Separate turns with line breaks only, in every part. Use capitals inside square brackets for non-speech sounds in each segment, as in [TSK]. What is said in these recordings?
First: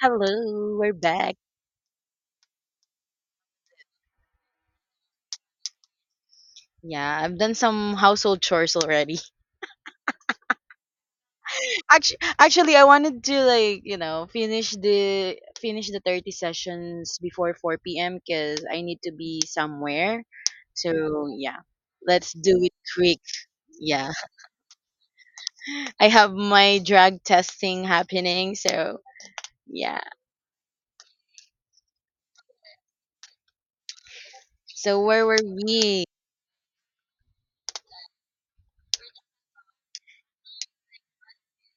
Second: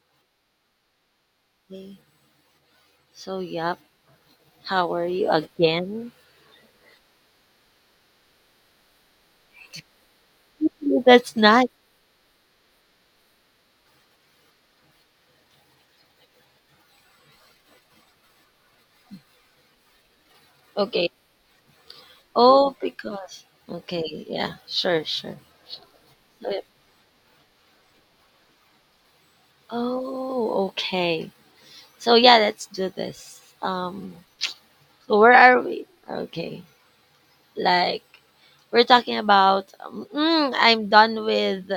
Hello, we're back.
Okay. So, yep. How are you again?
Yeah, I've done some household chores already.
No, that's not
[LAUGHS] Actually, I wanted to like finish the 30 sessions before 4 p.m. because I need to be somewhere.
okay.
So yeah, let's do it
Oh,
quick.
because
Yeah,
okay, yeah, sure, sure.
[LAUGHS] I have
So, yep.
my drug testing happening. So yeah,
Oh, okay. So yeah, let's do this. Um,
so
so
where
where
were
are we?
we?
Okay, like we're talking about. I'm done with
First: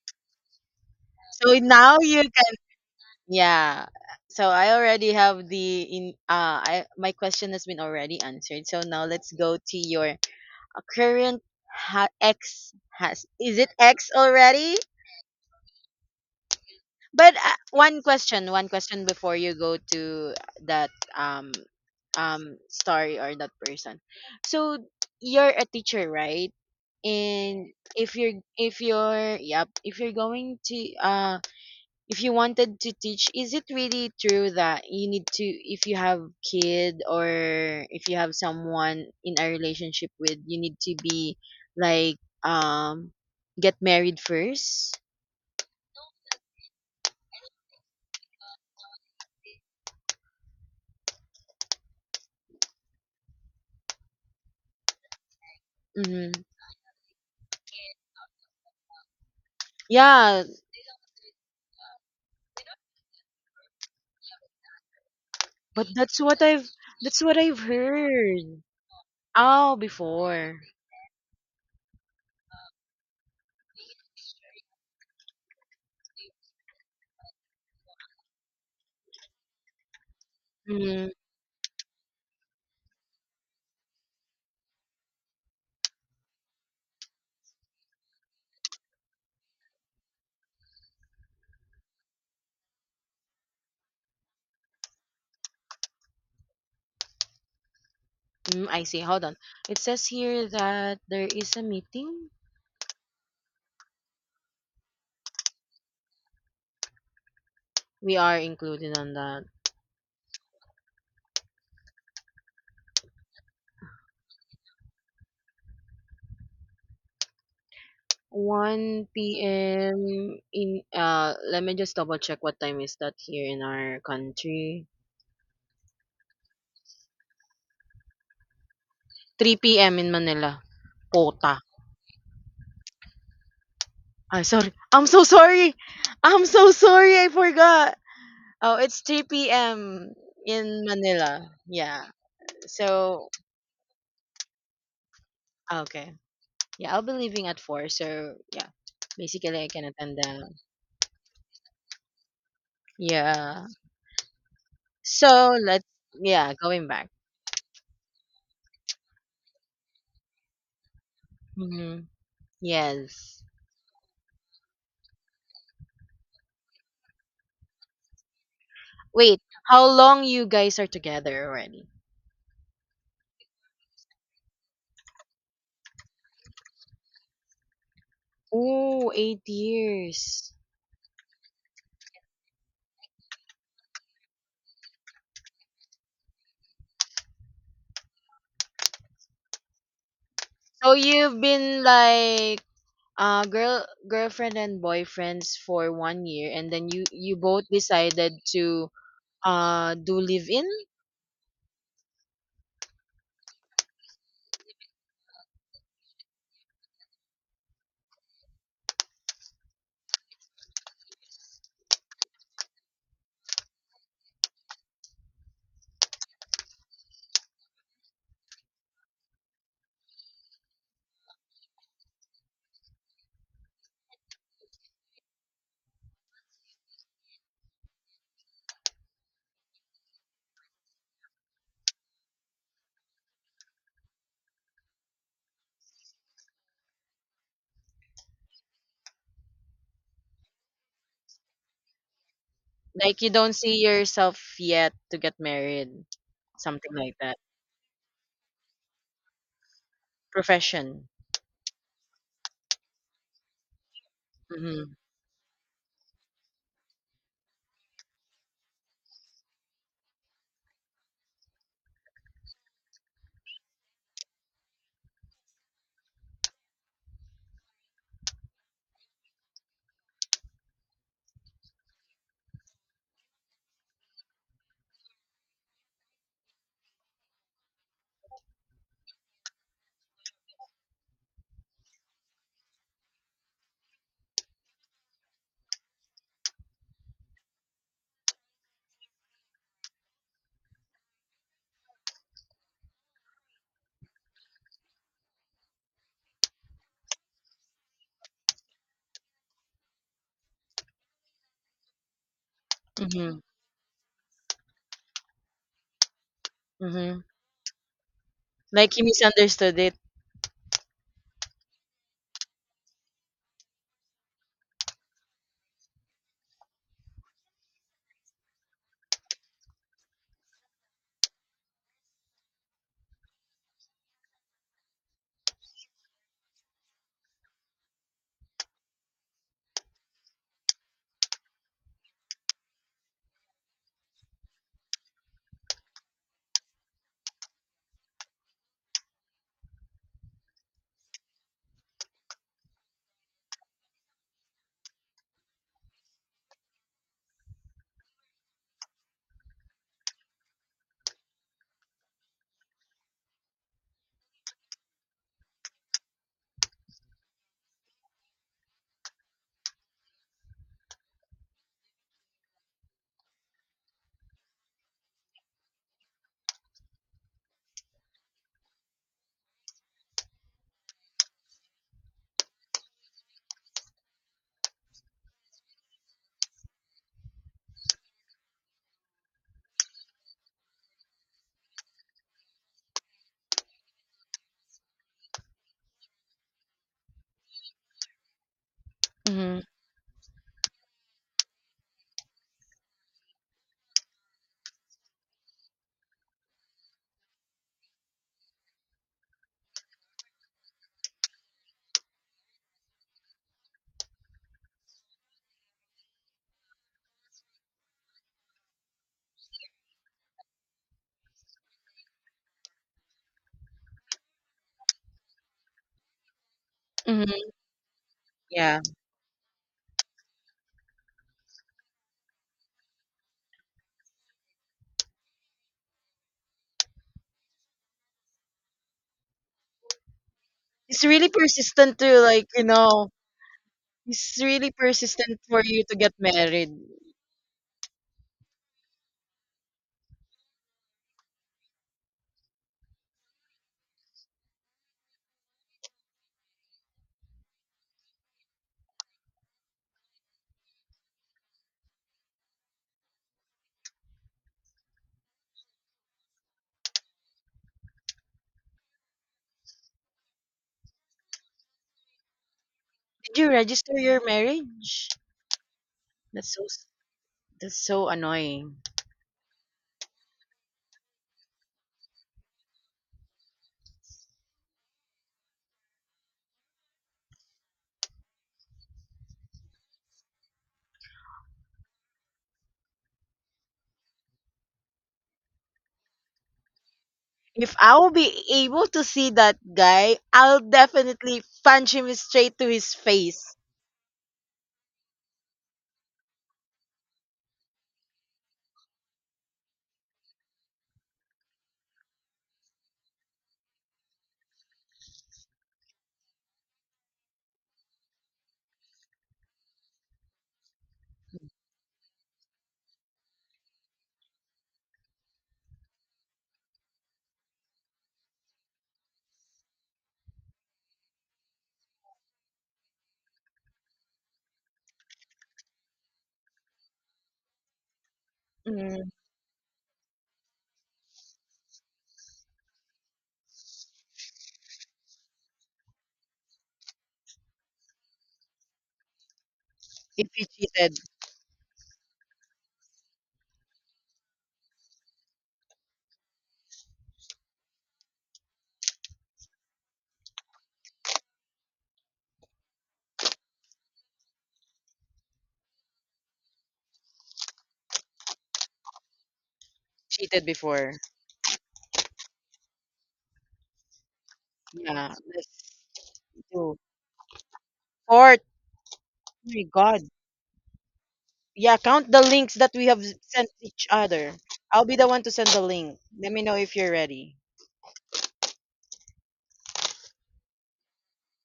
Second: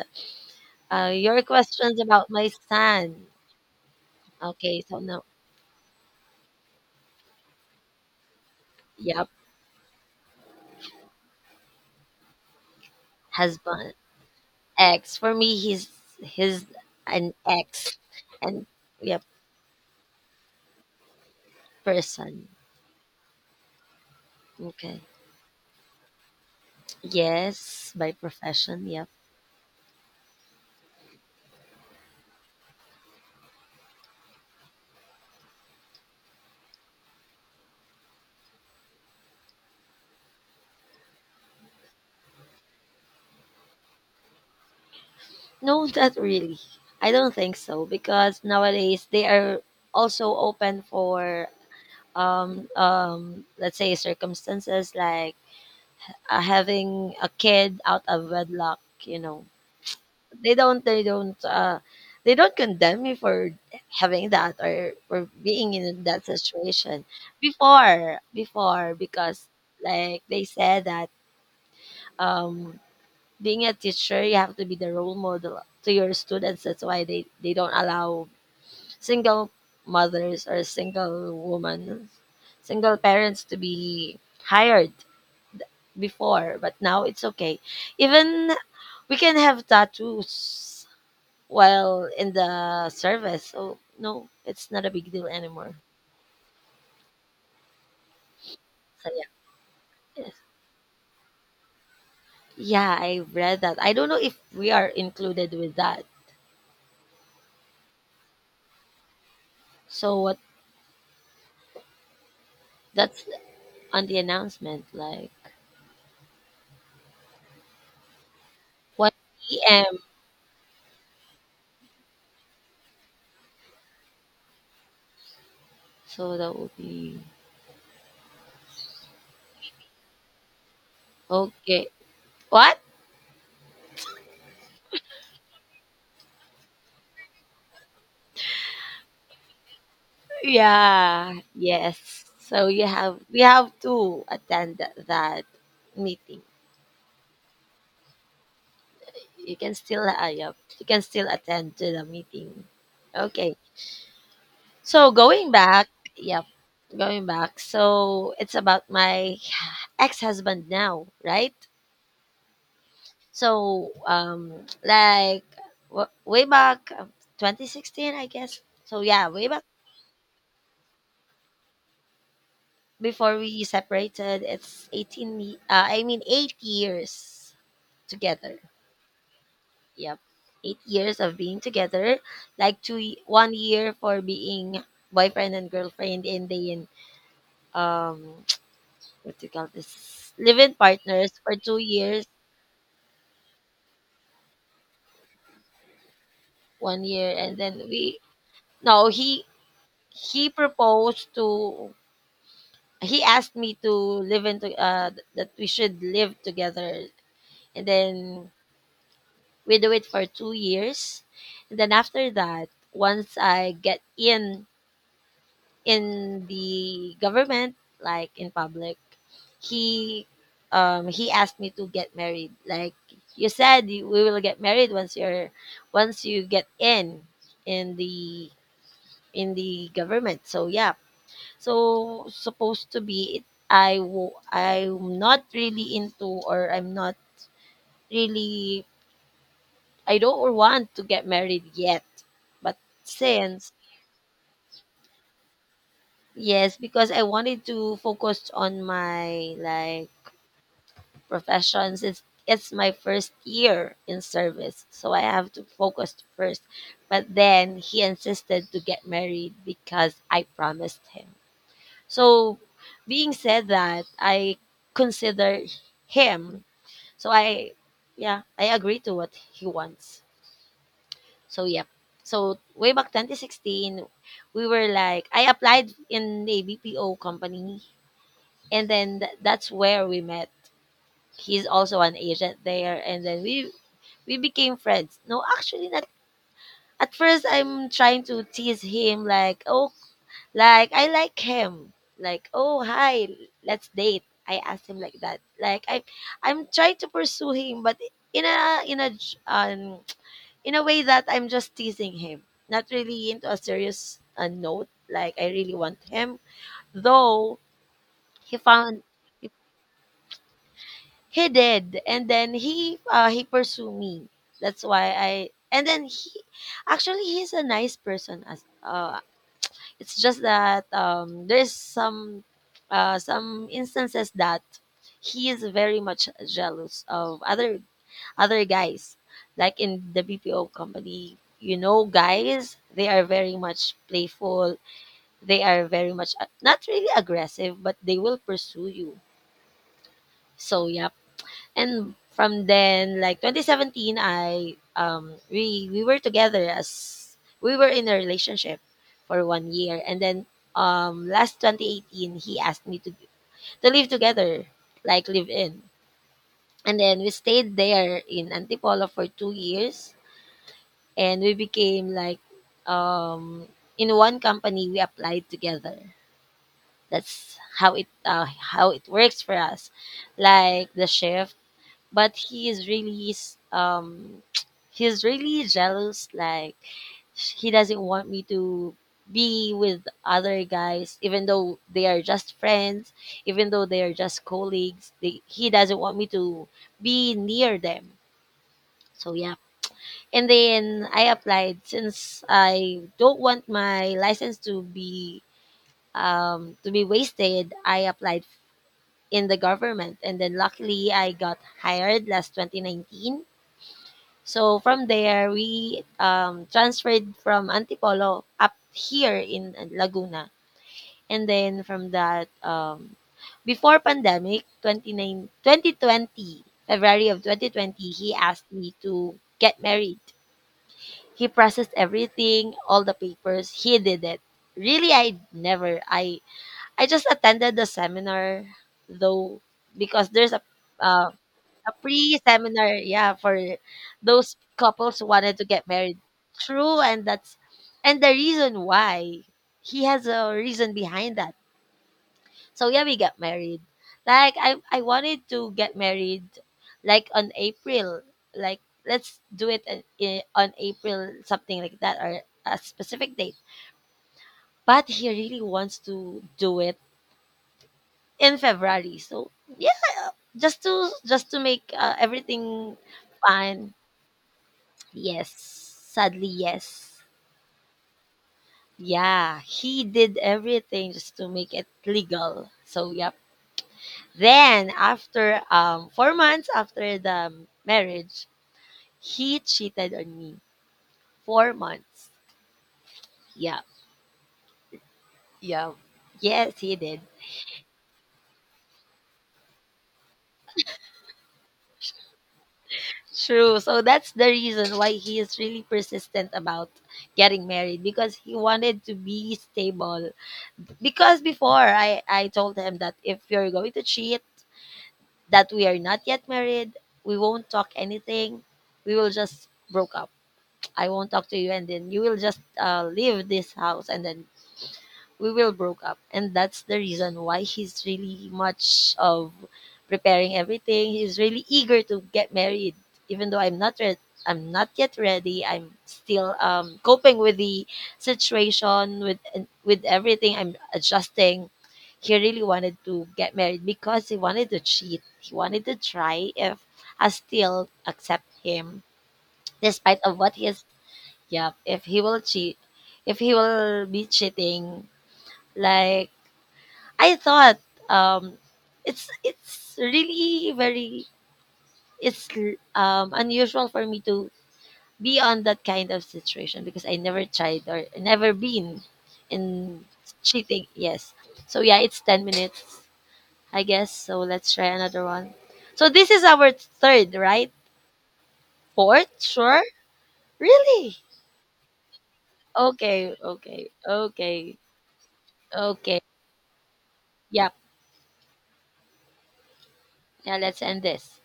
your
So now
questions
you
about my son.
Yeah. So I
Okay, so
already
now,
have the in I my question has been already answered. So now
yep,
let's go to your current ex has is it
husband,
ex already?
ex. For me, he's an
But
ex,
one question,
and
one question
yep,
before you go to that um
person.
story or that person. So
Okay.
you're a teacher, right? And
Yes, by
if you're if
profession, yeah.
you're yep, if you're going to if you wanted to teach, is it really true that you need to, if you have kid, or if you have someone in a relationship with, you need to be like um get married first.
No, not really. I don't think so because nowadays they are also open for let's say circumstances like
Mm-hmm.
having a kid out of wedlock.
Yeah,
They don't they don't uh they don't condemn me for having that or for being
but
in
that's
that
what i've
situation
that's what i've
before
heard.
before because,
Oh,
like they
before.
said, that um being a teacher, you have to be the role model to your students. That's why they don't allow single mothers or
Mm.
single women, single parents to be hired before, but now it's okay. Even we can have tattoos while in the service. So no, it's not a big deal anymore.
Mm, I see,
So
hold
yeah.
on. It says here that there is a meeting.
Yeah, I read that. I don't know if we are included with that.
We are included on that.
So what, that's on the announcement, like,
1
1 p.m.
p.m. in let me just double check what time is that here in our country.
So that would be
3 p.m. in Manila. Kota.
okay. What?
Ah, sorry. I'm so sorry. I'm so sorry, I forgot. Oh, it's 3 p.m. in
Yeah.
Manila.
Yes.
Yeah.
So you have
So,
we have to attend that
okay.
meeting.
Yeah, I'll be leaving at 4. So, yeah.
You
Basically, I
can
can
still,
attend the.
yeah, you can still attend to the meeting. Okay.
Yeah.
So going
So, let's.
back, yep.
Yeah, going back.
Going back. So it's about my ex-husband now, right?
Mm-hmm. Yes.
So like way back, 2016, I guess. So yeah,
Wait,
way back
how long you guys are together already?
before we separated, it's 18 I mean 8 years together,
Oh, eight
yep,
years.
8 years of being together, like 1 year for being boyfriend and girlfriend, and then um [TSK] what do you call this, live-in
So
partners
you've
for 2
been
years.
like girlfriend and boyfriends for 1 year, and then
1
you
year,
you
and
both
then we
decided to
no,
do live
he
in?
proposed to he asked me to live into, that we should live together, and then we do it for 2 years. And then after that, once I get in the government, like in public, he he asked me to get married, like, you said we will get married once you get in the in the government. So yeah. So, supposed to be it, I'm not really into, or I'm not really I don't want to get married yet. But
Like you don't
since,
see yourself yet to get married.
yes,
Something
because
like
I
that.
wanted to focus on my, like,
Profession.
profession, since it's my first year in service.
Mhm.
So I have to focus first. But then he insisted to get married because I promised him. So, being said that, I consider him. So, I yeah, I agree to what he wants. So, yep. So, way back 2016, we were like, I applied in a BPO company, and then that's where we met. He's also an agent there, and then we became friends. No, actually, not. At first, I'm trying to tease him, like, oh, like I like him, like, oh, hi, let's date. I asked him like that, like I'm trying to pursue him, but in a in a j- um in a way that I'm just teasing him, not really
Mhm.
into a serious note. Like I really want him,
Mhm.
though he
Like
found
you misunderstood it.
he did, and then he pursued me. That's why I and then he Actually, he's a nice person. As It's just that, there's some instances that he is very much jealous of other guys. Like in the BPO company, guys, they are very much playful. They are very much, not really aggressive, but they will pursue you. So yep. And from then, like, 2017, I we were together, as we were in a relationship for 1 year. And then last 2018, he asked me to live together, like, live in. And then we stayed there in Antipolo for 2 years. And we became, like, um in one company, we applied together. That's how it works for us, like the shift. But he is really s- [TSK] he's really jealous, like, he doesn't want me to be with other guys, even though they are just friends, even though they are just colleagues. He doesn't want me to be near them. So yeah.
Mhm.
And then I applied, since I don't want my license to be wasted. I applied in the government, and then luckily I got hired last 2019. So from there we, transferred from Antipolo up here in, Laguna. And then from that, before pandemic, 29 2020, February of
Mhm.
2020, he asked
Yeah.
me to get married. He processed everything, all the papers. He did it. Really, I never. I just attended the seminar, though, because there's
It's
uh,
really
a
persistent to like, you
pre-seminar,
know,
yeah, for
It's
those
really
couples who
persistent
wanted
for
to
you
get
to get
married.
married.
True. And the reason why, he has a reason behind that. So yeah, we got married. Like, I wanted to get married, like, on April. Like, let's do it on April, something like that, or a specific date. But he really wants to do it in February. So yeah, just to make, everything
Did you
fine.
register your marriage?
Yes. Sadly,
That's so s-
yes.
that's so annoying.
Yeah, he did everything just to make it legal. So yep. Then after 4 months after the marriage, he cheated on me. 4 months. Yeah. Yeah. Yes, he did.
If I will be able to see that guy, I'll definitely punch him straight to his face.
True. So that's the reason why he is really persistent about getting married, because he wanted to be stable. Because before, I told him that if you're going to cheat, that we are not yet married, we won't talk anything. We will just broke up. I won't talk to you, and then you will just, leave this house, and then we will broke up. And that's the reason why he's really much of preparing everything. He's really eager to get married, even though I'm not yet ready. I'm still, coping with the
Mm,
situation, with everything. I'm adjusting. He really wanted to get married because he wanted to cheat. He wanted to try if I still accept him, despite
if
of
he
what he is.
cheated,
Yeah, if he will cheat, if he will be cheating, like, I thought, um, it's really very, it's, unusual for me to be on that kind of situation, because I never tried or never been in
cheated
cheating.
before.
Yes, so yeah, it's 10 minutes, I guess. So let's try
Yeah,
another one. So
let's
this is our
do
third, right?
fourth. Oh
Fourth,
my
sure.
God.
Really?
Yeah, count the links that we have
Okay,
sent each
okay,
other.
okay,
I'll be the one to send the link.
okay.
Let me know if you're ready.
Yeah, yeah. Let's end this.